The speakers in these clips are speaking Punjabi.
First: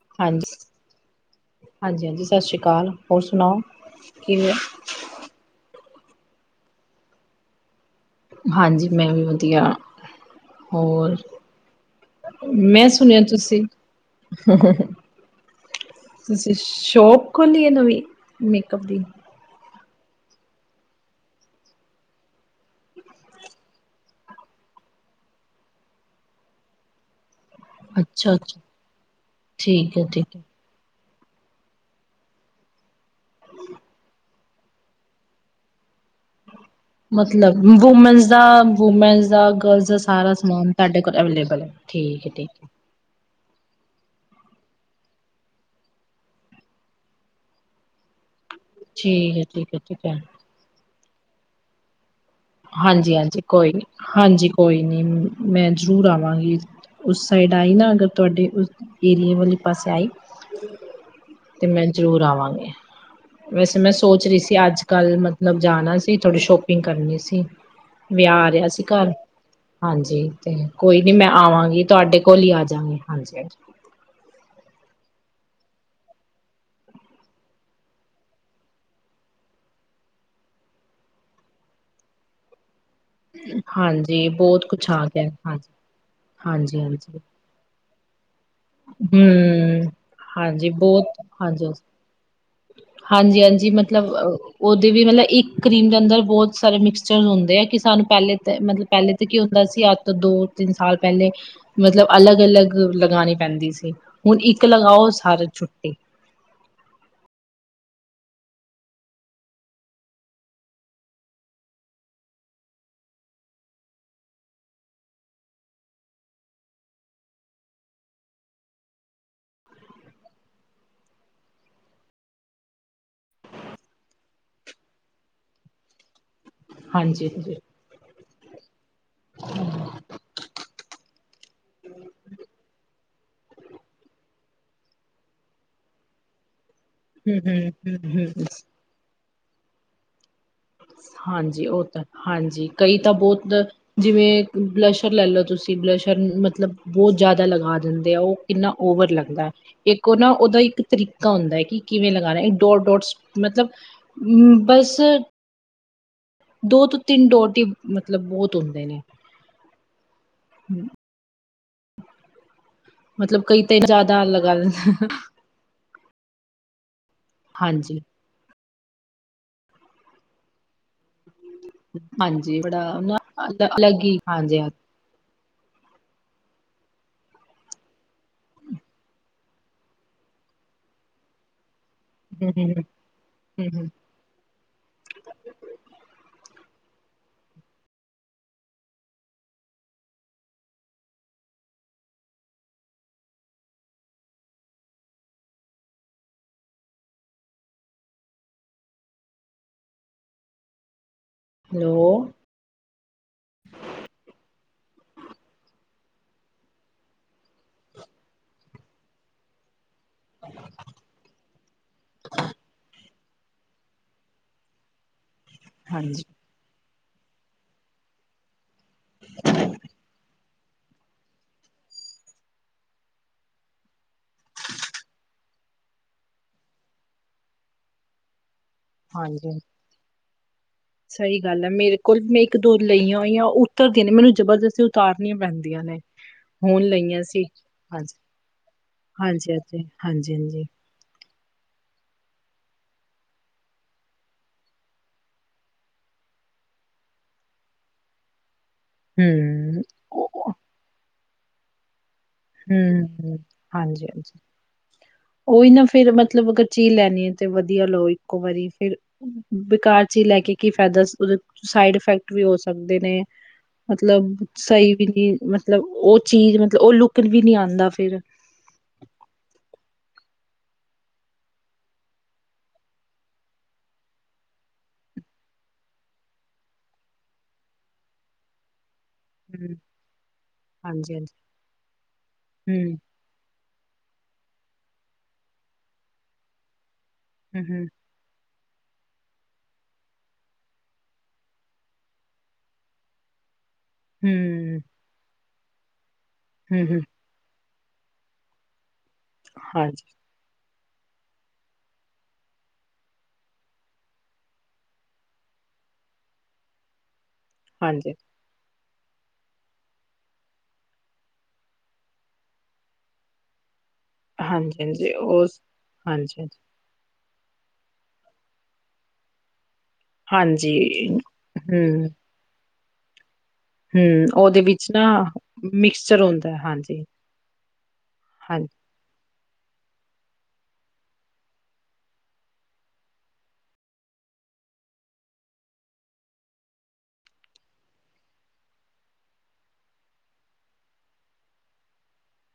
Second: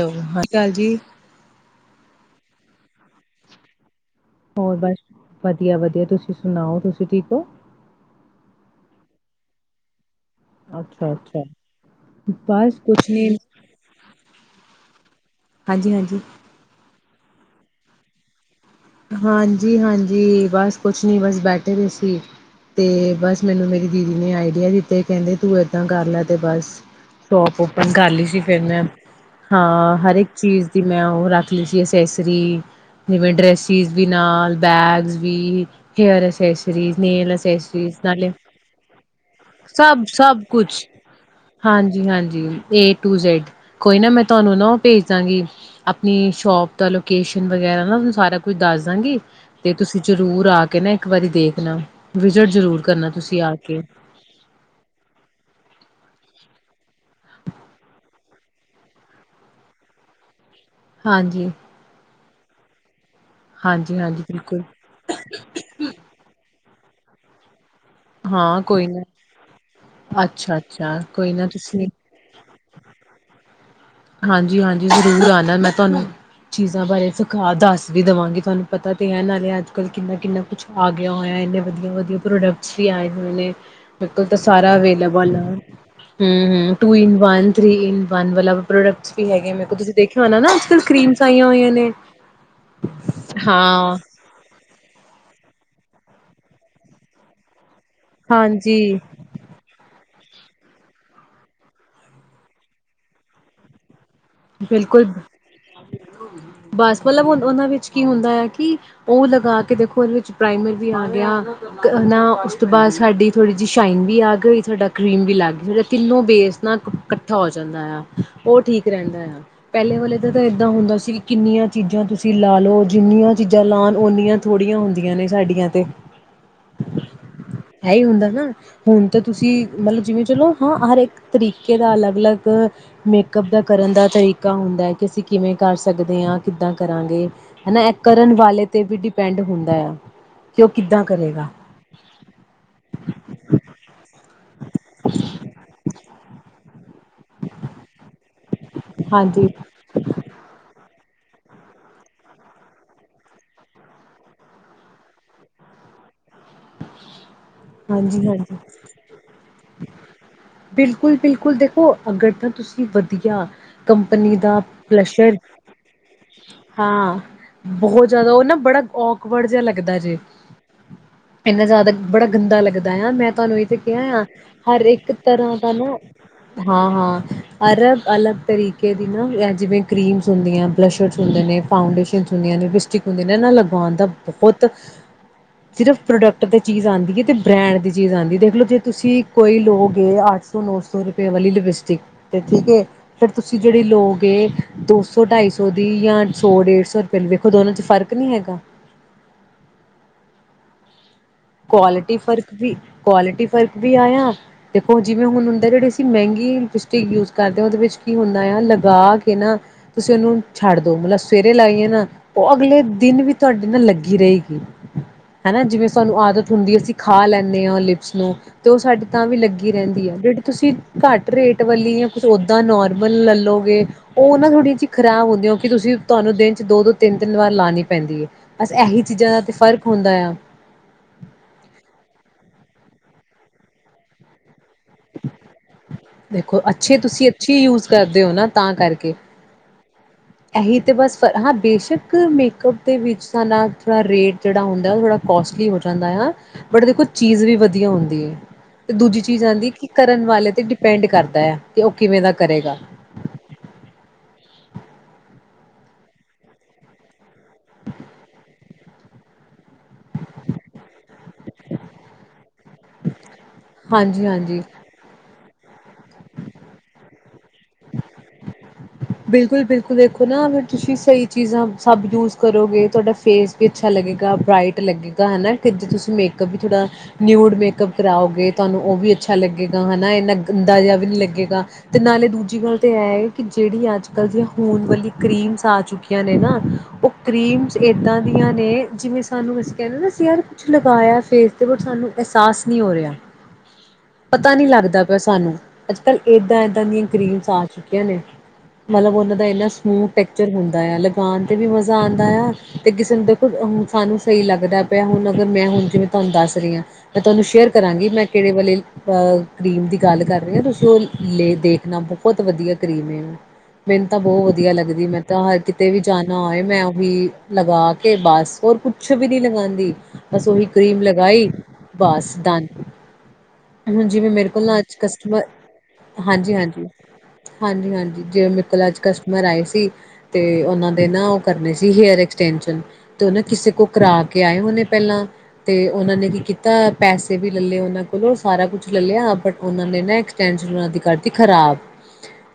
ਹੈਲੋ ਹਾ ਹਾਂਜੀ, ਕਾਲ ਜੀ ਕਾਲ ਹੋਰ ਸੁਣਾਓ ਕਿਵੇਂ ਹੋਰ ਬਸ ਵਧੀਆ ਵਧੀਆ ਤੁਸੀਂ ਸੁਣਾਓ ਤੁਸੀਂ ਠੀਕ ਹੋ ਹਾਂਜੀ ਮੈਂ ਵੀ ਵਧੀਆ ਅੱਛਾ ਹੋਰ ਅੱਛਾ। ਬਸ ਮੈਂ ਕੁਛ ਸੁਣਿਆ ਨੀ ਤੁਸੀਂ ਹਾਂਜੀ ਹਾਂਜੀ। ਤੁਸੀਂ ਸ਼ੋ ਖੱਲੀ ਐ ਨਵੀਂ ਮੇਕਅਪ ਦੀ ਜੀ ਹਾਂਜੀ ਬਸ ਕੁਛ ਨਹੀਂ ਬਸ ਬੈਠੇ ਰ ਸੀ ਤੇ ਬਸ ਮੈਨੂੰ ਮੇਰੀ ਦੀਦੀ ਨੇ ਆਈਡੀਆ ਦਿੱਤੇ ਕਹਿੰਦੇ ਤੂੰ ਏਦਾਂ ਕਰ ਲੈ ਤੇ ਬਸ ਸ਼ੋਪ ਓਪਨ ਕਰ ਲਈ ਸੀ ਫਿਰ ਅੱਛਾ-ਅੱਛਾ ਮੈਂ ਹਾਂ ਠੀਕ ਹੈ ਹਰ ਇੱਕ ਠੀਕ ਹੈ ਚੀਜ਼ ਦੀ ਮੈਂ ਉਹ ਰੱਖ ਲੀ ਸੀ ਅਸੈਸਰੀ ਨਵੇਂ ਡਰੈੱਸ ਨਾਲ ਬੈਗ ਵੀ ਹੇਅਰ ਅ ਮਤਲਬ ਵੂਮਨਸ ਦਾ ਵੂਮੈਸ ਦਾ ਗਰਲਜ਼ ਦਾ ਸਭ ਸਾਰਾ ਸਭ ਸਮਾਨ ਕੁਛ ਤੁਹਾਡੇ ਕੋਲ ਅਵਲੇਬਲ ਹੈ ਠੀਕ ਹੈ ਹਾਂਜੀ-ਹਾਂਜੀ ਠੀਕ ਏ ਟੂ ਜ਼ੈਡ ਕੋਈ ਨਾ ਮੈਂ ਤੁਹਾਨੂੰ ਨਾ ਉਹ ਭੇਜ ਦਾਂਗੀ ਆਪਣੀ ਸ਼ੋਪ ਦਾ ਲੋਕੇਸ਼ਨ ਵਗੈਰਾ ਨਾ ਤੁੂੰ ਸਾਰਾ ਕੁਝ ਦੱਸ ਦਾਂਗੀ ਠੀਕ ਹੈ ਤੇ ਠੀਕ ਹੈ ਤੁਸੀਂ ਠੀਕ ਹੈ ਜ਼ਰੂਰ ਆ ਕੇ ਨਾ ਇੱਕ ਵਾਰੀ ਦੇਖ ਨਾ ਹਾਂਜੀ ਹਾਂਜੀ ਕੋਈ ਨੀ ਹਾਂਜੀ ਕੋਈ ਨੀ ਮੈਂ ਜ਼ਰੂਰ ਆਵ ਹਾਂਜੀ ਉਸ ਸਾਈਡ ਆਈ ਨਾ ਅਗਰ ਤੁਹਾਡੇ ਉਸ ਏਰੀਏ ਵਾਲੇ ਪਾਸੇ ਆਈ ਹਾਂਜੀ, ਤੇ ਮੈਂ ਜ਼ਰੂਰ ਆਵਾਂ [unintelligible] ਵੈਸੇ ਮੈਂ ਹਾਂਜੀ-ਹਾਂਜੀ ਸੋਚ ਰਹੀ ਸੀ ਬਿਲਕੁਲ ਅੱਜ ਕੱਲ੍ਹ ਮਤਲਬ ਜਾਣਾ ਸੀ ਥੋੜੇ ਸ਼ੋ ਪਿੰਗ ਕਰਨੀ ਸੀ ੀ [unintelligible] ਵਿਆਹ ਆ ਹਾਂ ਰਿਹਾ ਸੀ ਕੋਈ ਨਾ ਘਰ ਹਾਂਜੀ ਤੇ ਅੱਛਾ-ਅੱਛਾ ਕੋਈ ਨੀ ਮੈਂ ਨਾ ਆਵਾਂਗੀ ਤੁਸੀਂ ਤੁਹਾਡੇ ਕੋਲ ਹੀ ਆਜਾਂਗੀ ਹਾਂਜੀ ਹਾਂਜੀ ਹਾਂਜੀ ਜ਼ਰੂਰ ਆਣਾ ਮੈਂ ਤੁਹਾਨੂੰ ਚੀਜ਼ਾਂ ਬਾਰੇ ਸਖਾ ਦੱਸ ਵੀ ਦੇਵਾਂਗੀ ਤੁਹਾਨੂੰ ਪਤਾ ਤੇ ਹੈ ਨਾਲੇ ਅੱਜ ਕੱਲ੍ਹ ਕਿੰਨਾ ਕਿੰਨਾ ਕੁਛ ਆ ਗਿਆ ਹੋਇਆ ਇੰਨੇ ਵਧੀਆ ਵਧੀਆ ਪ੍ਰੋਡਕਟਸ ਵੀ ਆਏ ਹੋਏ ਨੇ ਮੇਰੇ ਕੋਲ ਹਾਂਜੀ ਤਾਂ ਬਹੁਤ ਸਾਰਾ ਕੁਛ ਗਿਆ ਅਵੇਲੇਬਲ ਆ ਹਮ ਹਾਂਜੀ ਹਮ ਹਾਂਜੀ ਟੂ ਇਨ ਹਾਂਜੀ ਵਨ ਥ੍ਰਰੀ ਇਨ ਵਨ ਵਾਲਾ, ਪਰੋਡਕਸ ਵੀ ਹੈਗੇ ਮੇਰੇ ਕੋਲ ਹਮ। ਤੁਸੀਂ ਦੇਖਿਆ ਹੋਨਾ ਨਾ ਅੱਜ ਹਾਂਜੀ ਕੱਲ ਬਹੁਤ ਕਰੀਮਸ ਆਈਆਂ ਹੋਈਆਂ ਹਾਂਜੀ ਨੇ, ਹਾਂਜੀ ਹਾਂਜੀ ਹਾਂ ਮਤਲਬ ਉਹਦੇ ਵੀ ਮਤਲਬ ਇੱਕ, ਕਰੀਮ ਦੇ ਅੰਦਰ ਬਹੁਤ ਸਾਰੇ ਮਿਕਸਚਰ ਹੁੰਦੇ ਆ ਕਿ ਸਾਨੂੰ ਪਹਿਲੇ ਤੇ ਹਾਂਜੀ ਮਤਲਬ ਪਹਿਲੇ ਤੇ ਕੀ ਹੁੰਦਾ ਸੀ ਅ ਦੋ ਤਿੰਨ ਸਾਲ ਪਹਿਲੇ ਮਤਲਬ ਅਲੱਗ ਅਲੱਗ ਲਗਾਣੀ ਪੈਂਦੀ ਸੀ। ਹੁਣ ਇੱਕ ਲਗਾਓ ਬਿਲਕੁਲ ਸਾਰੀ ਛੁੱਟੀ। ਬਸ ਮਤਲਬ ਉਹਨਾਂ ਵਿੱਚ ਕੀ ਹੁੰਦਾ ਆ ਕਿ ਉਹ ਲਗਾ ਕੇ ਦੇਖੋ ਉਹਦੇ ਵਿੱਚ ਪ੍ਰਾਈਮਰ ਵੀ ਆ ਗਿਆ ਨਾ ਉਸ ਤੋਂ ਬਾਅਦ ਸਾਡੀ ਥੋੜ੍ਹੀ ਜਿਹੀ ਸ਼ਾਈਨ ਵੀ ਆ ਗਈ, ਸਾਡਾ ਕਰੀਮ ਵੀ ਲੱਗ ਗਈ, ਸਾਡਾ ਤਿੰਨੋ ਬੇਸ ਨਾ ਇਕੱਠਾ ਹੋ ਜਾਂਦਾ ਆ। ਉਹ ਠੀਕ ਰਹਿੰਦਾ ਐ ਪਹਿਲੇ ਵਾਲੇ ਦਾ ਤਾਂ ਇਦਾਂ ਹੁੰਦਾ ਸੀ ਕਿ ਕਿੰਨੀਆਂ ਚੀਜ਼ਾਂ ਤੁਸੀਂ ਲਾ ਲਓ ਜਿੰਨੀਆਂ ਚੀਜ਼ਾਂ ਲਾਉ ਉਨੀਆਂ ਥੋੜ੍ਹੀਆਂ ਹੁੰਦੀਆਂ ਨੇ ਸਾਡੀਆਂ ਤੇ ਹਾਂਜੀ ਹੈ ਹੀ ਹੁੰਦਾ ਨਾ ਹੁਣ ਤਾਂ ਤੁਸੀਂ ਮਤਲਬ ਜਿਵੇਂ ਚਲੋ ਹਾਂ ਹਰ ਇੱਕ ਤਰੀਕੇ ਦਾ ਅਲੱਗ-ਅਲੱਗ ਮੇਕਅਪ ਦਾ ਕਰਨ ਦਾ ਤਰੀਕਾ ਹੁੰਦਾ ਐ ਕਿ, ਅਸੀਂ ਕਿਵੇਂ ਕਰ ਸਕਦੇ ਆਂ ਕਿੱਦਾਂ ਕਰਾਂਗੇ ਹੂੰ ਹਨਾਂ, ਇਹ ਹੂੰ ਹੂੰ ਕਰਨ ਹੂੰ। ਵਾਲੇ ਤੇ ਵੀ ਡਿਪ ਪੈਂਡ ਹੁੰਦਾ ਆ ਕਿ ਉਹ ਕਿੱਦਾਂ ਕਰੇਗਾ ਹਾਂਜੀ, ਉਹ ਤਾਂ ਹਾਂਜੀ ਕਈ ਤਾਂ ਬਹੁਤ ਜਿਵੇਂ ਬਲੈਸ਼ਰ ਲੈ ਲਓ ਤੁਸੀਂ ਬਲੈਸ਼ਰ ਨੂੰ ਮਤਲਬ ਬਹੁਤ ਜ਼ਿਆਦਾ ਲਗਾ ਦਿੰਦੇ ਆ ਉਹ ਕਿੰਨਾ ਓਵਰ ਲੱਗਦਾ ਹਾਂਜੀ ਐ, ਇੱਕ ਉਹ ਨਾ ਉਹਦਾ ਇੱਕ ਤਰੀਕਾ ਹੁੰਦਾ ਐ ਕਿ ਕਿਵੇਂ ਲਗਾਣਾ, ਇੱਕ ਡੋਟ-ਡੋਟ ਡੋਟਸ ਮਤਲਬ ਬਸ ਦੋ ਤੋਂ ਤਿੰਨ ਡੋਟ ਤੇ ਮਤਲਬ ਬਹੁਤ ਹੁੰਦੇ ਨੇ ਬਿਲਕੁਲ ਬਿਲਕੁਲ ਦੇਖੋ ਉਹ ਅਗਰ ਤਾਂ ਤੁਸੀਂ ਮਤਲਬ ਵਧੀਆ ਕਈ ਤਾਂ ਜ਼ਿਆਦਾ ਕੰਪਨੀ ਲਗਾ ਦਾ ਦਿੰਦੇ ਬਲਸ਼ਰ ਹਾਂ। ਹਾਂਜੀ ਬਹੁਤ ਜ਼ਿਆਦਾ ਉਹ ਨਾ ਬੜਾ ਔਖ ਔੜ ਜਿਹਾ ਲੱਗਦਾ ਜੇ ਇੰਨਾ ਜ਼ਿਆਦਾ ਬੜਾ ਹਾਂਜੀ ਗੰਦਾ ਲੱਗਦਾ ਬੜਾ ਆ, ਨਾ ਮੈਂ ਤੁਹਾਨੂੰ ਇੱਥੇ ਅਲੱਗ ਹੀ ਕਿਹਾ ਆ ਹਾਂਜੀ। ਹਰ ਹੂੰ ਇੱਕ ਤਰ੍ਹਾਂ ਦਾ ਨਾ ਹਾਂ ਹਾਂ ਅਲਗ ਅਲੱਗ ਤਰੀਕੇ ਦੀ ਨਾ ਜਿਵੇਂ ਕਰੀਮਸ ਹੁੰਦੀਆਂ ਬਲਸ਼ਰਸ ਹੁੰਦੇ ਨੇ ਫਾਊਂਡੇਸ਼ਨਸ ਹੁੰਦੀਆਂ ਨੇ, ਹੂੰ ਲਪਿਸਟਿਕ ਹੁੰਦੀਆਂ ਨੇ ਇਹਨਾਂ ਹੂੰ ਹੂੰ। ਲਗਾਵਾਉਣ ਦਾ ਬਹੁਤ ਤੇ ਸਿਰਫ਼ ਪ੍ਰੋਡਕਟ ਦੀ ਚੀਜ਼ ਆਉਂਦੀ ਏ ਬ੍ਰੈਂਡ ਦੀ ਚੀਜ਼ ਆਉਂਦੀ ਦੇਖ ਲਓ ਜੇ ਤੁਸੀਂ ਕੋਈ ਲੋਗੇ ਅੱਠ ਸੌ ਨੋ ਸੌ ਰੁਪਏ ਵਾਲੀ ਲਿਪਸਟਿਕ ਤੇ ਠੀਕ ਐ, ਫਿਰ ਤੁਸੀਂ ਜਿਹੜੀ ਲੋਗੇ ਦੋ ਸੌ ਢਾਈ ਸੌ ਦੀ ਯਾਂ ਸੌ ਡੇਢ ਸੌ ਰੁਪਏ ਵੇਖੋ ਦੋਨਾਂ ਚ ਫਰਕ ਨਹੀਂ ਐ। ਹੈਲੋ ਕੁਆਲਿਟੀ ਫਰਕ ਵੀ ਕੁਆਲਿਟੀ ਫਰਕ ਵੀ ਆਇਆ ਦੇਖੋ ਜਿਵੇਂ ਹੁਣ ਹਦੇ ਜਿਹੜੇ ਮਹਿੰਗੀ ਲਿਪਿਸਟਿਕ ਯੂਜ਼ ਕਰਦੇ ਉਹਦੇ ਵਿੱਚ ਕੀ ਹੁੰਦਾ ਆ ਲ ਗਾਹਕ ਏ ਨਾ ਤੁਸੀਂ ਉਹਨੂੰ ਛੱਡ ਦੋ ਮਤਲਬ ਸਵੇਰੇ ਲਾਈਏ ਨਾ ਉਹ ਅਗਲੇ ਦਿਨ ਵੀ ਤੁਹਾਡੇ ਨਾਲ ਲੱਗੀ ਰਹੇਗੀ ਹੇਣਾ ਜਿਥੇ ਸਾਨੂੰ ਹਾਂਜੀ ਆਦਤ ਹੁੰਦੀ ਹੈ ਸੀ ਪ ਖਾ ਲੈਂਦੇ ਹੋ ਲਿਪਸ ਨੂੰ ਤੇ ਉਹ ਸਾਡੀੇ ਤਾਂ ਵੀ ਲੱਗੀ ਰਹਿੰਦੀ ਆ ਜਿਹੜੀ ਤੁਸੀਂ ਘੱਟ ਰੇਟ ਵਾਲੀ ਜਾਂ ਕੁਛ ਓਦਾਂ ਨੋਰਮਲ ਲੈਲੋਗੇ ਉਹ ਨਾ ਥੋੜ੍ਹੀ ਜਿਹੀ ਖਰਾਬ ਹੁੰਦੀ ਹੋ ਕਿ ਤੁਸੀਂ ਤੁਹਾਨੂੰ ਦਿਨ 'ਚ ਦੋ ਦੋ ਤਿੰਨ ਤਿੰਨ ਵਾਰ ਲਾਉਣੀ ਪੈਂਦੀ ਹੈ ਬਸ ਇਹੀ ਚੀਜ਼ਾਂ ਦਾ ਤੇ ਹਾਂਜੀ। ਫ਼ਰਕ ਹੁੰਦਾ ਆ ਸਹੀ ਗੱਲ ਹੈ ਮੇਰੇ ਕੋਲ ਮੈਂ ਇੱਕ ਦੋ ਲਈਆਂ ਹੋਈਆਂ ਉੱਤਰਦੀਆਂ ਨੇ ਮੈਨੂੰ ਜਬਰਦਸਤ ਉਤਾਰਨੀਆਂ ਪੈਂਦੀਆਂ ਨੇ ਦੇਖੋ ਹੋਣ ਅੱਛੇ ਲਈਆਂ ਤੁਸੀਂ ਸੀ ਅੱਛੀ ਯੂਜ ਹਾਂਜੀ ਕਰਦੇ ਹੋ ਨਾ ਤਾਂ ਕਰਕੇ ਹਾਂਜੀ ਹਾਂਜੀ ਹਾਂਜੀ ਹਾਂਜੀ ਇਹੀ ਤੇ ਬਸ ਫ ਹਾਂ ਬੇਸ਼ੱਕ ਮੇਕਅਪ ਦੇ ਵਿੱਚ ਸਾਾਨਾ ਥੋੜ੍ਹਾ ਰੇਟ ਜਿਹੜਾ ਹੁੰਦਾ ਉਹ ਥੋੜ੍ਹਾ ਕੋਸਟਲੀ ਹੋ ਜਾਂਦਾ ਆ ਬਟ ਦੇਖੋ ਚੀਜ਼ ਵੀ ਵਧੀਆ ਹੁੰਦੀ ਹੈ ਤੇ ਦੂਜੀ ਚੀਜ਼ ਆਉਂਦੀ ਹਮ ਕਿ ਕਰਨ ਵਾਲੇ ਤੇ ਡਿਪੈਂਡ ਕਰਦਾ ਤੇ ਤਯੋ ਹਮ ਹਾਂਜੀ ਹਾਂਜੀ ਉਹੀ ਨਾ ਫੇਰ ਮਤਲਬ ਅਗਰ ਚੀਜ਼ ਲੈਣੀ ਹੈ ਤੇ ਵਧੀਆ ਲਓ ਇੱਕੋ ਵਾਰੀ ਕਿਲ ਬੇਕਾਰ ਚੀਜ਼ ਲੈ ਕੇ ਕੀ ਫਾਇਦਾ ਉਹਦੇ ਸਾਈਡ ਇਫੈਕਟ ਵੀ ਹੋ ਸਕਦੇ ਨੇ ਹਾਂਜੀ ਮਤਲਬ ਹਾਂਜੀ ਸਹੀ ਵੀ ਨਹੀ ਮਤਲਬ ਉਹ ਚੀਜ਼ ਮਤਲਬ ਉਹ ਲੁੱਕ ਤੂ ਵੀ ਨਹੀਂ ਆਉਂਦਾ ਫਿਰ ਬਿਲਕੁਲ ਬਿਲਕੁਲ ਦੇਖੋ ਨਾ ਅਗਰ ਤੁਸੀਂ ਸਹੀ ਚੀਜ਼ਾਂ ਸਭ ਯੂਜ ਕਰੋਗੇ ਤੁਹਾਡਾ ਫੇਸ ਵੀ ਅੱਛਾ ਲੱਗੇਗਾ ਬ੍ਰਈਟ ਲੱਗੇਗਾ ਹੇਨਾ ਕਿ ਜੇ ਤੁਸੀਂ ਮੇਕਅੱਪ ਵੀ ਥੋੜ੍ਹਾ ਨਿਊਡ ਮੇਕਅਪ ਕਰਾਓਗੇ ਤੁਹਾਨੂੰ ਉਹ ਵੀ ਅੱਛਾ ਹਮ ਲੱਗੇਗਾ ਹਨਾ ਇੰਨਾ ਗੰਦਾ ਜਿਹਾ ਵੀ ਹਾਂਜੀ ਨਹੀ ਹਾਂਜੀ ਲੱਗੇਗਾ ਤੇ ਨਾਲੇ ਦੂਜੀ ਗੱਲ ਤੇ ਇਹ ਹਮ ਹੈ। ਕਿ ਜਿਹੜੀ ਅੱਜ ਕੱਲ ਦੀ ਹੂਣ ਵਾਲੀ ਕਰੀਮਸ ਆ ਚੁੱਕੀਆਂ ਨੇ ਨਾ ਉਹ ਹਮ ਕਰੀਮਸ ਹਮ ਇੱਦਾਂ ਦੀਆਂ ਨੇ ਜਿਵੇਂ ਸਾਨੂੰ ਅਸੀਂ ਕਹਿੰਦੇ ਨਾ ਅਸੀਂ ਯਾਰ ਕੁਛ ਲਗਾਇਆ ਫੇਸ ਤੇ ਬਟ ਸਾਨੂੰ ਅਹਿਸਾਸ ਨਹੀਂ ਹੋ ਰਿਹਾ। ਪਤਾ ਨੀ ਹਮ ਲੱਗਦਾ ਪਿਆ ਸਾਨੂੰ ਅੱਛਾ ਕੱਲ੍ਹ ਇੱਦਾਂ ਏਦਾਂ ਹਮ ਹਮ ਦੀਆਂ ਗ੍ਰਰੀਨ ਸਾਸ ਚੁੱਕਿਆ ਨੇ। ਮਤਲਬ ਉਹਨਾਂ ਦਾ ਇੰਨਾ ਹਾਂਜੀ ਸਮੂਥ ਟੈਕਚਰ ਹੁੰਦਾ। ਲਗਾਉਣ ਤੇ ਵੀ ਮਜ਼ਾ ਆਉਂਦਾ ਆ ਤੇ ਕਿਸੇ ਨੂੰ ਦੇਖੋ ਸਾਨੂੰ ਸਹੀ ਲੱਗਦਾ ਪਿਆ ਹੁਣ ਅਗਰ ਮੈਂ ਹੁਣ ਜਿਵੇਂ ਤੁਹਾਨੂੰ ਦੱਸ ਰਹੀ ਹਾਂ। ਮੈਂ ਤੁਹਾਨੂੰ ਸ਼ੇਅਰ ਕਰਾਂਗੀ ਹਾਂਜੀ, ਮੈਂ ਕਿਹੜੇ ਵਾਲੇ ਅਹ ਕਰੀਮ ਦੀ ਗੱਲ ਕਰ ਰਹੇ ਹੋ ਤੁਸੀਂ ਉਹ ਲ ਦੇਖਣਾ ਬਹੁਤ ਵਧੀਆ ਕਰੀਮ ਹੈ। ਮੈਨੂੰ ਤਾਂ ਬਹੁਤ ਵਧੀਆ ਲੱਗਦੀ ਹਾਂਜੀ-ਹਾਂਜੀ ਮੈਂ ਤਾਂ ਹਰ ਉਸ ਕਿਤੇ ਵੀ ਜਾਣਾ ਹਾਂਜੀ, ਹੋਏ ਮੈਂ ਉਹੀ ਲਗਾ ਕੇ ਬਸ ਹੋਰ ਕੁੱਛ ਵੀ ਨਹੀਂ ਲਗਾਉਂਦੀ। ਬਸ ਓਹੀ ਹਾਂਜੀ ਕਰੀਮ ਹਾਂਜੀ ਲਗਾਈ ਹੂੰ, ਬਸ ਦ ਹੁਣ ਹੂੰ ਜਿਵੇਂ ਮੇਰੇ ਉਹਦੇ ਕੋਲ ਨਾ ਵਿੱਚ ਅੱਜ ਕਸਟਮਰ ਮਿਕਸਚਰ ਹੁੰਦਾ ਹੈ। ਹਾਂਜੀ-ਹਾਂਜੀ- ਹਾਂਜੀ, ਹਾਂਜੀ-ਹਾਂਜੀ ਹਾਂਜੀ [unintelligible] ਕਸਟਮਰ ਆਏ ਸੀ ਤੇ ਉਹਨਾਂ ਦੇ ਨਾ ਉਹ ਕਰਨੇ ਸੀ ਹੇਅਰ ਐਕਸਟੈਂਸ਼ਨ ਤੇ ਉਹ ਨਾ ਕਿਸੇ ਕੋਲ ਕਰਾ ਕੇ ਆਏ ਹੋਣੇ ਪਹਿਲਾਂ ਤੇ ਉਹਨਾਂ ਨੇ ਕੀ ਕੀਤਾ ਪੈਸੇ ਵੀ ਲੈ ਲਏ ਉਹਨਾਂ ਕੋਲੋਂ ਸਾਰਾ ਕੁਛ ਲੈ ਲਿਆ ਬਟ ਉਹਨਾਂ ਨੇ ਨਾ ਐਕਸਟੈਂਸ਼ਨ ਉਹਨਾਂ ਦੀ ਕਰਤੀ ਖਰਾਬ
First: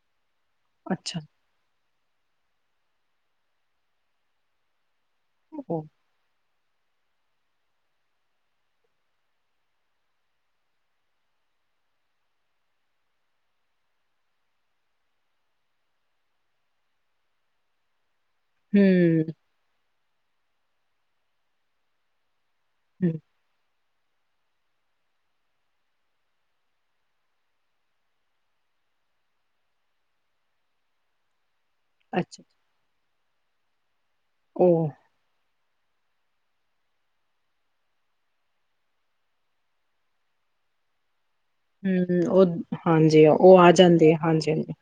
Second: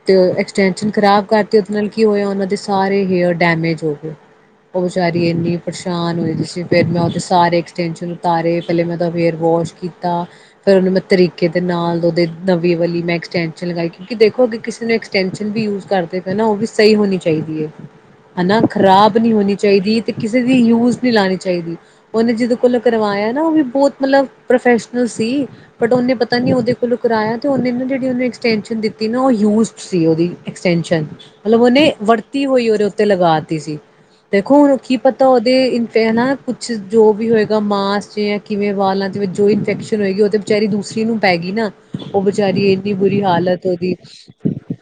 ਤੇ ਐਕਸਟੈਨਸ਼ਨ ਅੱਛਾ ਖਰਾਬ ਕਰਤੀ ਉਹਦੇ ਨਾਲ ਕੀ ਹੋਇਆ ਉਹ ਸਾਰੇ ਹੇਅਰ ਡੈਮੇਜ ਹੋ ਗਏ ਉਹ ਬੇਚਾਰੀ ਇੰਨੀ ਉਹ ਪਰੇਸ਼ਾਨ ਹੋਈ ਪਈ ਸੀ ਫਿਰ ਮੈਂ ਉਹਦੇ ਸਾਰੇ ਐਕਸਟੈਂਸ਼ਨ ਉਤਾਰੇ ਪਹਿਲੇ ਮੈਂ ਉਹਦਾ ਹੇਅਰ ਵੋਸ਼ ਕੀਤਾ ਫਿਰ ਉਹਨੇ ਮੈਂ ਤਰੀਕੇ ਦੇ ਨਾਲ ਉਹਦੇ ਨਵੀਂ ਵਾਲੀ ਮੈਂ ਐਕਸਟੈਂਸ਼ਨ ਲਗਾਈ ਕਿਉਂਕਿ ਦੇਖੋ ਅੱਗੇ ਕਿਸੇ ਨੇ ਐਕਸਟੈਨਸ਼ਨ ਵੀ ਯੂਜ ਕਰਦੇ ਪਏ ਨਾ ਉਹ ਵੀ ਸਹੀ ਹੋਣੀ ਚਾਹੀਦੀ ਹੈ। ਹੈਨਾ ਖ਼ਰਾਬ ਹੂੰ, ਨਹੀਂ ਹੋਣੀ ਚਾਹੀਦੀ। ਕਿਸੇ ਦੀ ਯੂਜ਼ ਨਹੀਂ ਲਾਣੀ ਚਾਹੀਦੀ ਉਹਨੇ ਜ ਕੁਲ ਹੂੰ ਕਰਵਾਇਆ ਨਾ ਉਹ ਵੀ ਬਹੁਤ ਮਤਲਬ ਪ੍ਰੋਫੈਸ਼ਨਲ ਸੀ ਬਟ ਉਹਨੇ ਪਤਾ ਨ ਉਹਦੇ ਕੋਲੋਂ ਕਰਵਾਇਆ ਤੇ ਉਹਨੇ ਨਾ ਜਿਹੜੀ ਉਹਨੇ ਐਕਸਟੈਨਸ਼ਨ ਦਿੱਤੀ ਨਾ ਉਹ ਯੂਜ਼ ਸੀ ਉਹਦੀ ਐਕਸਟੈਂਸ਼ਨ। ਮਤਲਬ ਉਹਨੇ ਅੱਛਾ ਵਰਤੀ ਹੋਈ ਉਹ ਤੇ ਲਗਾ ਦਿੱਤੀ ਸੀ। ਦੇਖੋ ਹੁਣ ਉਹ ਕੀ ਪਤਾ ਉਹ ਅਤੇ ਇਨਫ ਹੈ ਨਾ ਕੁਛ ਜੋ ਵੀ ਹੋਏਗਾ ਮਾਸ ਜ ਜਾਂ ਕਿਵੇਂ ਵਾਲਾਂ ਦੇ ਵਿੱਚ ਜੋ ਇਨਫੈਕਸ਼ਨ ਹੋਏਗੀ ਉਹ ਤਾਂ ਵਿ ਚਾਰੀ ਦੂਸਰੀ ਨੂੰ ਪੈ ਗਈ ਨਾ ਉਹ ਹੂੰ ਬੇਚਾਰੀ ਇੰਨੀ ਬੁਰੀ ਹਾਂਜੀ ਉਹ ਹਾਲਤ ਆ ਉਹਦੀ। ਜਾਂਦੇ ਹਾਂਜੀ-ਹਾਂਜੀ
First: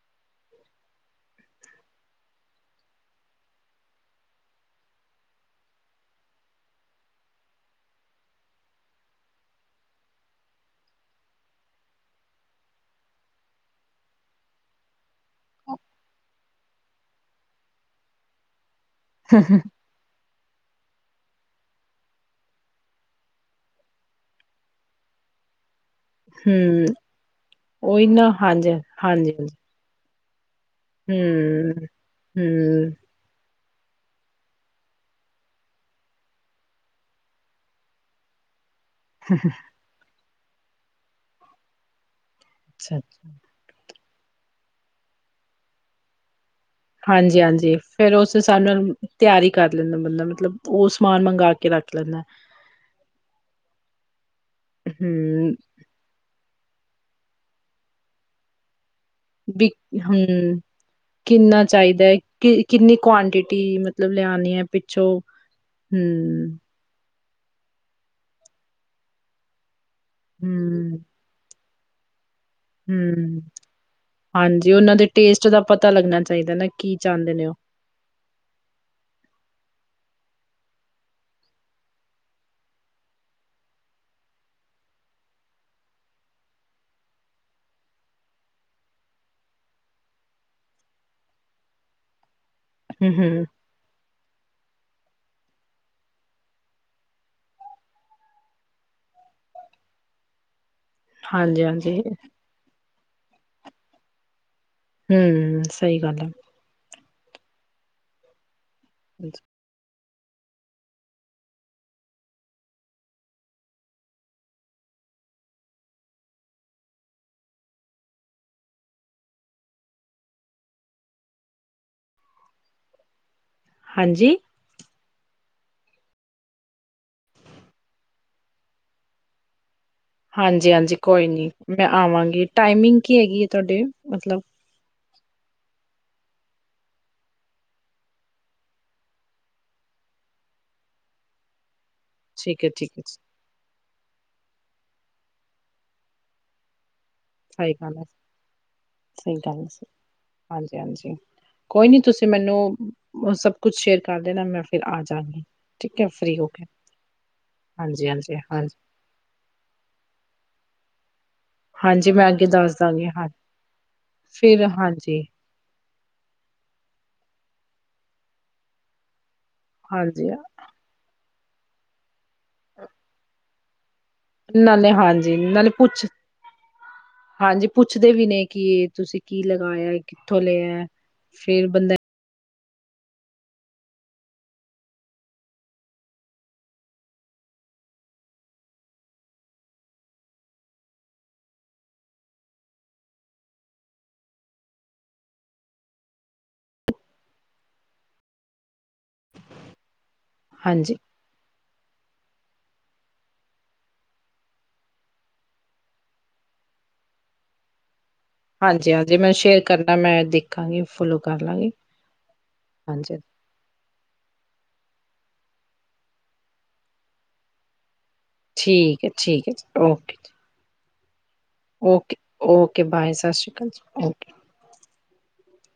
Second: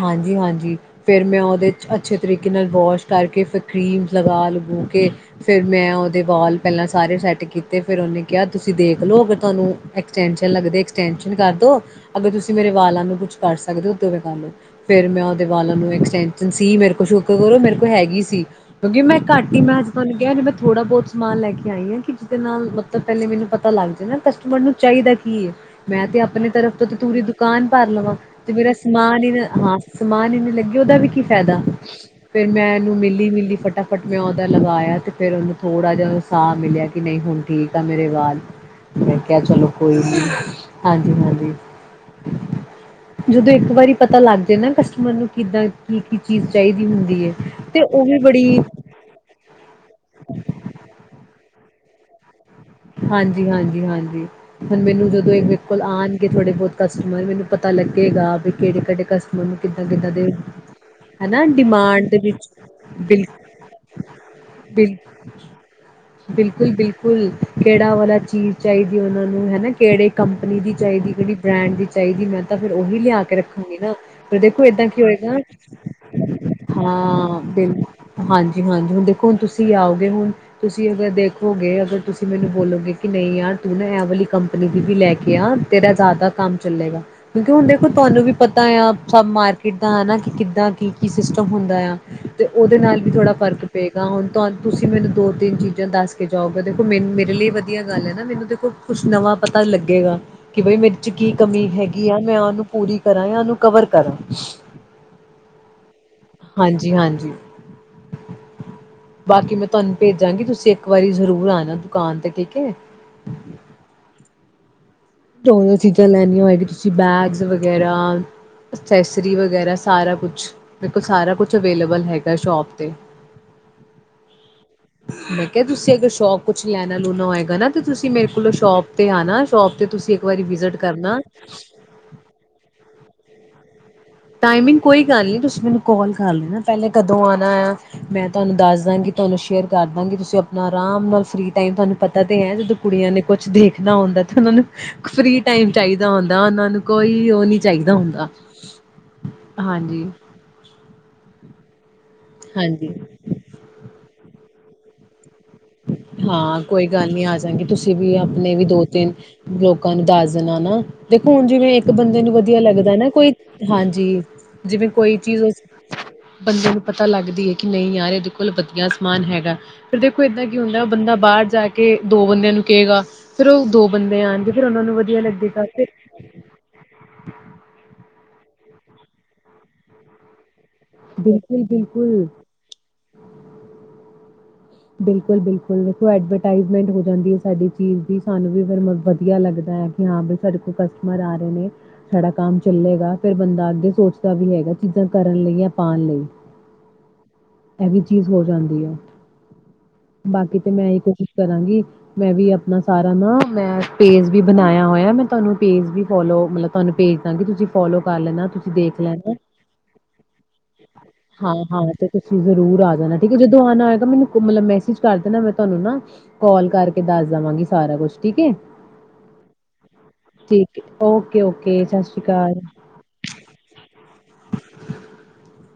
ਹਾਂਜੀ-ਹਾਂਜੀ ਫਿਰ ਮੈਂ ਉਹਦੇ ਅੱਛੇ ਤਰੀਕੇ ਨਾਲ ਵੋਸ਼ ਕਰਕੇ ਫਿਰ ਕਰੀਮ ਲਗਾ ਲੁਗੇ ਕੇ ਫਿਰ ਮੈਂ ਉਹਦੇ ਵਾਲ ਪਹਿਲਾਂ ਸਾਰੇ ਸੈੱਟ ਕੀਤੇ ਫਿਰ ਉਹਨੇ ਕਿਹਾ ਤੁਸੀਂ ਦੇਖ ਲਓ ਅਗਰ ਤੁਹਾਨੂੰ ਐਕਸਟੈਂਸ਼ਨ ਲੱਗਦੇ ਐਕਸਟੈਂਸ਼ਨ ਕਰਦੋ ਅਗਰ ਤੁਸੀਂ ਮੇਰੇ ਵਾਲਾਂ ਨੂੰ ਕੁਛ ਕਰ ਸਕਦੇ ਹੋ ਉਦੋਂ ਮੈਂ ਕਰ ਲਓ ਫਿਰ ਮੈਂ ਉਹਦੇ ਵਾਲਾਂ ਨੂੰ ਐਕਸਟੈਂਸ਼ਨ ਸੀ ਮੇਰੇ ਕੋਲ ਸ਼ੁਕਰ ਕਰੋ ਮੇਰੇ ਕੋਲ ਹੈਗੀ ਸੀ। ਕਿਉਂਕਿ ਮ ਘਟ ਹੀ ਮੈਂ ਅਜ ਤੁਹਾਨੂੰ ਕਿਹਾ ਥੋੜਾ ਬਹੁਤ ਸਮਾਨ ਲੈ ਕੇ ਆਈ ਹ ਕਿ ਜਿਹਦੇ ਨਾਲ ਮਤਲਬ ਪਹਿਲੇ ਮੈਨੂੰ ਪਤਾ ਲੱਗ ਜਾ ਨਾ ਕਸਟਮਰ ਨੂੰ ਚਾਹੀਦਾ ਕੀ ਹੈ। ਮੈਂ ਤੇ ਆਪਣੇ ਤਰਫ਼ ਹੂੰ ਤੋਂ ਤੂਰੀ ਦੁਕਾਨ ਭਰ ਉਹੀ ਲਵਾਂ। ਨਾ ਹਾਂਜੀ, [unintelligible] ਸਮਾਨ ਹਾਂਜੀ-ਹਾਂਜੀ ਹੀੇ ਨਹੀ ਲੱਗਿਆ ਉਹਦਾ ਵੀ ਕੀ ਫਾਇਦਾ ਹੂੰ, ਫਿਰ ਮੈਂ ਹੂੰ ਉਹਨੂੰ ਮਿਲੀ-ਮਿਲੀ ਫਟ ਫਟਾਫਟ ਮੈਂ ਉਹਦਾ ਲਗਾਇਆ ਫਿਰ ਉਹਨੂੰ ਥੋੜ੍ਹਾ ਜਿਹਾ ਸਾਹ ਮਿਲਿਆ ਕਿ ਨਹੀਂ ਹੁਣ ਠੀਕ ਆ ਮੇਰੇ ਵਾਲ। ਮੈਂ ਕਿਹਾਿਆ ਚਲੋ ਕੋਈ ਨਾ ਹਾਂਜੀ-ਹਾਂਜੀ ਅੱਛਾ ਜਦੋਂ ਇੱਕ ਵਾਰੀ ਪਤਾ ਲੱਗ ਜੇ ਨਾ ਕਸਟਮਰ ਨੂੰ ਕਿੱਦਾਂ ਕੀ-ਕੀ ਚੀਜ਼- ਚਾਹੀਦੀ ਹੁੰਦੀ ਹੈ ਹਾਂਜੀ-ਹਾਂਜੀ ਤੇ ਉਹ ਫਿਰ ਵੀ ਉਸ ਬੜੀ ਹਿਸਾਬ ਨਾਲ ਤਿਆਰੀ ਕਰ ਲੈਂਦਾ ਬੰਦਾ ਮਤਲਬ ਉਹ ਸਮਾਨ ਮੰਗਾ ਕੇ ਰੱਖ ਪਲ [inaudible] ਹਾਂਜੀ-ਹਾਂਜੀ-ਹਾਂਜੀ ਹੁਣ ਮੈਨੂੰ ਜਦੋਂ ਇਹ ਹੂੰ ਬਿਲਕੁਲ ਆਣ ਕੇ ਥੋੜੇ ਬਹੁਤ ਕਸਟਮਰ ਵੀ ਨੂ ਪਤਾ ਲੱਗੇਗਾ ਵੀ ਕਿਹੜੇ-ਕਿਹੜੇ ਵੀ ਹਮ ਹਨਾ ਕਿੰਨਾ ਚਾਹੀਦਾ ਡਿਮਾਂਡ ਹੈ ਦੇ ਵਿੱਚ ਕਿ ਕਿੰਨੀ ਬਿਲ ਕੁਆਂਟਿਟੀ, ਮਤਲਬ ਲਿਆਉਣੀ ਹੈ ਪਿੱਛੋਂ ਹਮ ਬਿਲਕੁਲ-ਬਿਲਕੁਲ ਕੁਲ ਕਿਹੜਾ ਵਾਲਾ ਚੀਜ਼ ਚਾਹੀਦੀ ਉਹਨਾਂ ਨੂੰ ਹੈਨਾ। ਕਿਹੜੀ ਕੰਪਨੀ ਦੀ ਹਮ ਚਾਹੀਦੀ, ਕਿਹੜੀ ਬ੍ਰਾਂਡ ਦੀ ਚਾਹੀਦੀ ਮੈਂਨੂ ਤਾਂ ਫਿਰ ਉਹੀ ਲਿਆ ਕੇ ਹਮ ਰੱਖਾਂਗੇ ਨਾ, ਫਿਰ ਦੇਖੋ ਹਾਂਜੀ ਏਦਾਂ ਉਹਨਾਂ ਕੀ ਦੇ ਹੋਏਗਾ ਟੇਸਟ ਦਾ ਪਤਾ ਲੱਗਣਾ ਚਾਹੀਦਾ ਨਾ ਕੀ ਚਾਹੁੰਦੇ ਹਾਂ ਨੇ ਉਹ ਬਿਲੁ ਹਾਂਜੀ-ਹਾਂਜੀ ਹੁਣ ਦੇਖੋ ਹੁਣ ਤੁਸੀਂ ਆਓਗੇ ਹੁਣ ਤੁਸੀਂ ਅਗਰ ਦੇਖੋਗੇ ਅਗਰ ਤੁਸੀਂ ਮੈਨੂੰ ਬੋਲੋਗੇ ਕਿ ਨਹੀਂ ਯਾਰ ਤੁਸੀਂ ਅਗਰ ਦੇਖੋਗੇ ਅਗਰ ਤੁਸੀ ਮੈਨੂੰ ਬੋਲੋਗੇ ਇਹ ਵਾਲੀ ਕੰਪਨੀ ਦੀ ਵੀ ਲੈ ਕੇ ਆ ਤੇਰਾ ਜ਼ਿਆਦਾ ਕੰਮ ਚੱਲੇਗਾ ਕਿਉਂਕਿ ਹੁਣ ਦੇਖੋ ਤੁਹਾਨੂੰ ਵੀ ਪਤਾ ਆ ਸ ਮਾਰਕੀਟ ਦਾ ਹੈ ਨਾ ਕਿ ਕਿੱਦਾਂ ਕੀ ਕੀ ਸਿਸਟਮ ਹੁੰਦਾ ਆ ਅਤੇ ਉਹਦੇ ਨਾਲ ਵੀ ਹਮ ਥੋੜ੍ਹਾ ਹਮ ਫ਼ਰਕ ਪਏਗਾ ਹੁਣ ਤੁਹਾਨੂ ਤੁਸੀਂ ਮੈਨੂੰ ਦੋ ਤਿੰਨ ਚੀਜ਼ਾਂ ਦੱਸ ਕੇ ਜਾਊਗੇ ਦੇਖੋ ਮੈਨੂੰ ਮੇਰੇ ਲਈ ਵਧੀਆ ਗੱਲ ਹੈ ਨਾ, ਮੈਨੂੰ ਦੇਖੋ ਕੁਛ ਨਵਾਂ ਪਤਾ ਲੱਗੇਗਾ। ਕਿ ਬਈ ਮੇਰੇ ਚ ਕੀ ਹਾਂਜੀ ਕਮੀ ਹਾਂਜੀ ਹੈਗੀ ਆ ਮੈਂ ਉਹਨੂੰ ਪੂਰੀ ਕਰਾਂ ਜਾਂ ਉਹਨੂੰ ਕਵਰ ਕਰਾਂ। ਹੂ ਸਹੀ ਗੱਲ ਹੈ। ਜੀ [inaudible] ਹਾਂਜੀ ਬਾਕੀ ਮੈਂ ਤੁਹਾਨੂੰ ਭੇਜਾਂਗੀ ਤੁਸੀਂ ਇੱਕ ਵਾਰੀ ਜ਼ਰੂਰ ਆਣਾ ਦੁਕਾਨ ਤੇ ਠੀਕ ਹੈ। ਜੋ ਚੀਜ਼ਾਂ ਲੈਣੀਆਂ ਹੋਏਗੀ ਤੁਸੀਂ ਬੈਗਸ ਵਗੈਰਾ, ਅਸੈਸਰੀ ਵਗੈਰਾ ਸਾਰਾ ਕੁਛ ਮੇਰੇਕੋਲ ਸਾਰਾ ਕੁਛ ਅਵੇਲੇਬਲ ਹੈਗਾ ਸ਼ੋਪ ਤੇ। ਹਾਂਜੀ। ਮੈਂ ਕਿਹਾ ਤੁਸੀਂ ਅਗਰ ਸ਼ੋਪ ਕੁਛ ਲੈਣਾ ਲੂਣਾ ਹੋਏਗਾ ਨਾ ਤੇ ਤੁਸੀਂ ਮੇਰੇ ਕੋਲੋਂ ਸ਼ੋਪ ਤੇ ਆਨਾ ਸ਼ੋਪ ਤੇ ਤੁਸੀਂ ਇੱਕ ਵਾਰੀ ਵਿਜਿਟ ਹਾਂਜੀ-ਹਾਂਜੀ ਕਰਨਾ ਕੋਈ ਨੀ ਮੈਂ ਆਵਾਂਗੀ ਟਾਈਮਿੰਗ ਕੀ ਹੈਗੀ। ਤੁਹਾਡੇ ਮਤਲਬ ਟਾਈਮਿੰਗ ਕੋਈ ਕੋਈ ਗੱਲ ਨੀ ਤੁਸੀਂ ਮੈਨੂੰ ਕਾਲ ਕਰ ਲੇਨਾ ਪਹਿਲੇ ਕਦੋਂ ਆਉਣਾ ਆ ਮੈਂ ਤੁਹਾਨੂੰ ਦੱਸ ਦਾਂਗੀ ਤੁਹਾਨੂੰ ਸ਼ੇਅਰ ਕਰਦਾਂਗੀ ਤੁਸੀਂ ਆਪਣਾ ਅਰਾਮ ਨਾਲ ਫ੍ਰੀ ਟਾਈਮ ਤੁਹਾਨੂੰ ਪਤਾ ਤੇ ਹੈ, ਠੀਕ ਜਦੋਂ ਠੀਕ ਹੈ ਕੁੜੀਆਂ ਨੇ ਕੁਛ ਦੇਖਣਾ ਹੁੰਦਾ ਤਾਂ ਉਹਨਾਂ ਨੂੰ ਫ੍ਰੀ ਟਾਈਮ ਚਾਹੀਦਾ ਹੁੰਦਾ ਉਹਨਾਂ ਨੂੰ ਕੋਈ ਉਹ ਨੀ ਸਹੀ ਚਾਹੀਦਾ ਗੱਲ ਹੈ ਹੁੰਦਾ ਸਹੀ ਗੱਲ ਸੀ, ਹਾਂਜੀ ਹਾਂਜੀ ਹਾਂ ਜੀ, ਕੋਈ ਨੀ ਤੁਸੀਂ ਤੇ ਮੈਨੂੰ, ਹਾਂਜੀ ਉਹ ਸਭ ਕੁੱਛ ਸ਼ੇਅਰ ਕਰ ਦੇਣਾ, ਮੈਂ ਫਿਰ ਆ ਜਾਗੀ ਠੀਕ ਹੈ ਫ੍ਰਰੀ ਹੋ ਹਾਂ, ਕੇ ਕੋਈ ਗੱਲ ਨੀ ਆ ਜਾਂਗੀ। ਤੁਸੀਂ ਹਾਂਜੀ ਵੀ ਹਾਂਜੀ ਆਪਣੇ ਵੀ ਹਾਂਜੀ ਦੋ ਤਿੰਨ ਲੋਕਾਂ ਨੂੰ ਦੱਸ ਦੇਣਾ ਨਾ ਦੇਖੋ ਹੁਣ ਜਿਵੇਂ ਇੱਕ ਹਾਂਜੀ ਬੰਦੇ ਮੈਂ ਨੂੰ ਅੱਗੇ ਵਧੀਆ ਦੱਸ ਲੱਗਦਾ ਦਾਂਗੀ ਨਾ ਹਾਂ ਕੋਈ, ਹਾਂਜੀ, ਫਿਰ ਜਿਵੇਂ ਕੋਈ ਹਾਂਜੀ ਚੀਜ਼ ਉਸ ਬੰਦੇ ਨੂੰ ਪਤਾ ਲੱਗਦੀ ਹੈ। ਕਿ ਨਹੀਂ ਯਾਰ ਇਹਦੇ ਕੋਲ ਵਧੀਆ ਸਮਾਨ ਹੈਗਾ। ਫਿਰ ਏਦਾਂ ਹਾਂਜੀ ਦੇਖੋ ਕੀ ਹੁੰਦਾ ਉਹ ਬੰਦਾ ਬਾਦ ਜਾ ਕੇ ਦੋ ਬੰਦਿਆਂ ਨੂੰ ਕੇਗਾ ਫਿਰ ਔ ਦੋ ਬੰਦੇ ਆਣਗੇ ਫਿਰ ਉਹਨਾਂ ਨਾਲੇ ਨੂੰ ਵਧੀਆ ਹਾਂਜੀ, ਲੱਗੇਗਾ ਨਾਲੇ ਫਿਰ ਪੁੱਛ, ਹਾਂਜੀ ਪੁੱਛਦੇ ਵੀ ਨੇ ਕੀ ਤੁਸੀਂ ਕੀ ਲਗਾਇਆ? ਕਿੱਥੋਂ ਲਿਆ? ਬਿਲਕੁਲ ਫਿਰ ਬੰਦਾ ਬਿਲਕੁਲ ਬਿਲਕੁਲ ਬਿਲਕੁਲ, ਇੱਥੇ ਐਡਵਰਟਾਈਜਮੈਂਟ ਹੋ ਜਾਂਦੀ ਆ ਸਾਡੀ ਚੀਜ਼ ਦੀ। ਸਾਨੂੰ ਵੀ ਫੇਰ ਵਧੀਆ ਲੱਗਦਾ ਵੀ ਹਾਂ ਬਈ ਸਾਡੇ ਕੋਲ ਕਸਟ੍ਮਰ ਆ ਰਹੇ ਨੇ ਸਾਡਾ ਕੰਮ ਚੱਲੇਗਾ। ਫਿਰ ਬੰਦਾ ਅਗੇ ਸੋਚਦਾ ਵੀ ਹੈਗਾ ਚੀਜ਼ਾਂ ਕਰਨ ਲਈ ਜਾ ਪਾਣ ਲਈ। ਆ ਵੀ ਚੀਜ਼ ਹੋ ਜਾਂਦੀ ਆ। ਬਾਕੀ ਤੇ ਮੈਂ ਹਾਂਜੀ ਇਹੀ ਕੋਸ਼ਿਸ਼ ਕਰਾਂਗੀ ਮੈਂ ਵੀ ਆਪਣਾ ਸਾਰਾ ਨਾ ਮੈਂ ਪੇਜ ਵੀ ਬਣਾਇਆ ਹੋਇਆ। ਮੈਂ ਤੁਹਾਨੂੰ ਪੇਜ ਵੀ ਫੋਲੋ, ਮਤਲਬ ਤੁਹਾਨੂੰ ਭੇਜ ਦਾਂਗੀ ਤੁਸੀਂ ਫੋਲੋ ਕਰ ਲੈਣਾ ਤੁਸੀਂ ਹਾਂਜੀ ਦੇਖ ਹਾਂਜੀ ਮੈਂ ਲੈਣਾ। ਸ਼ੇਅਰ ਕਰਨਾ ਮੈਂ ਦੇਖਾਂਗੀ ਫੋਲੋ ਕਰ ਹਾਂ ਲਾਂਗੀ ਹਾਂ ਤੇ ਤੁਸੀਂ ਜ਼ਰੂਰ ਆ ਜਾਣਾ ਹਾਂਜੀ ਠੀਕ ਹੈ, ਜਦੋਂ ਆਉਣਾ ਹੋਏਗਾ ਮੈਨੂੰ ਮੈਸੇਜ ਕਰ ਦੇਣਾ। ਮੈਂ ਤੁਹਾਨੂੰ ਨਾ ਕਾੱਲ ਕਰਕੇ ਦੱਸ ਦੇਵਾਂਗੀ ਸਾਰਾ ਕੁਛ ਠੀਕ ਹੈ ਠੀਕ ਹੈ, ਠੀਕ ਹੈ, ਜੀ ਔਕੇ ਜੀ। ਇਕ ਉਹ ਔ ਕੇ, ਔ ਕੇ ਬਾਏ, ਸਤਿ ਸ਼੍ਰੀ ਅਕਾਲ ਜੀ।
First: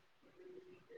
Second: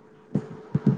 ਖਾਲੀ [unintelligible]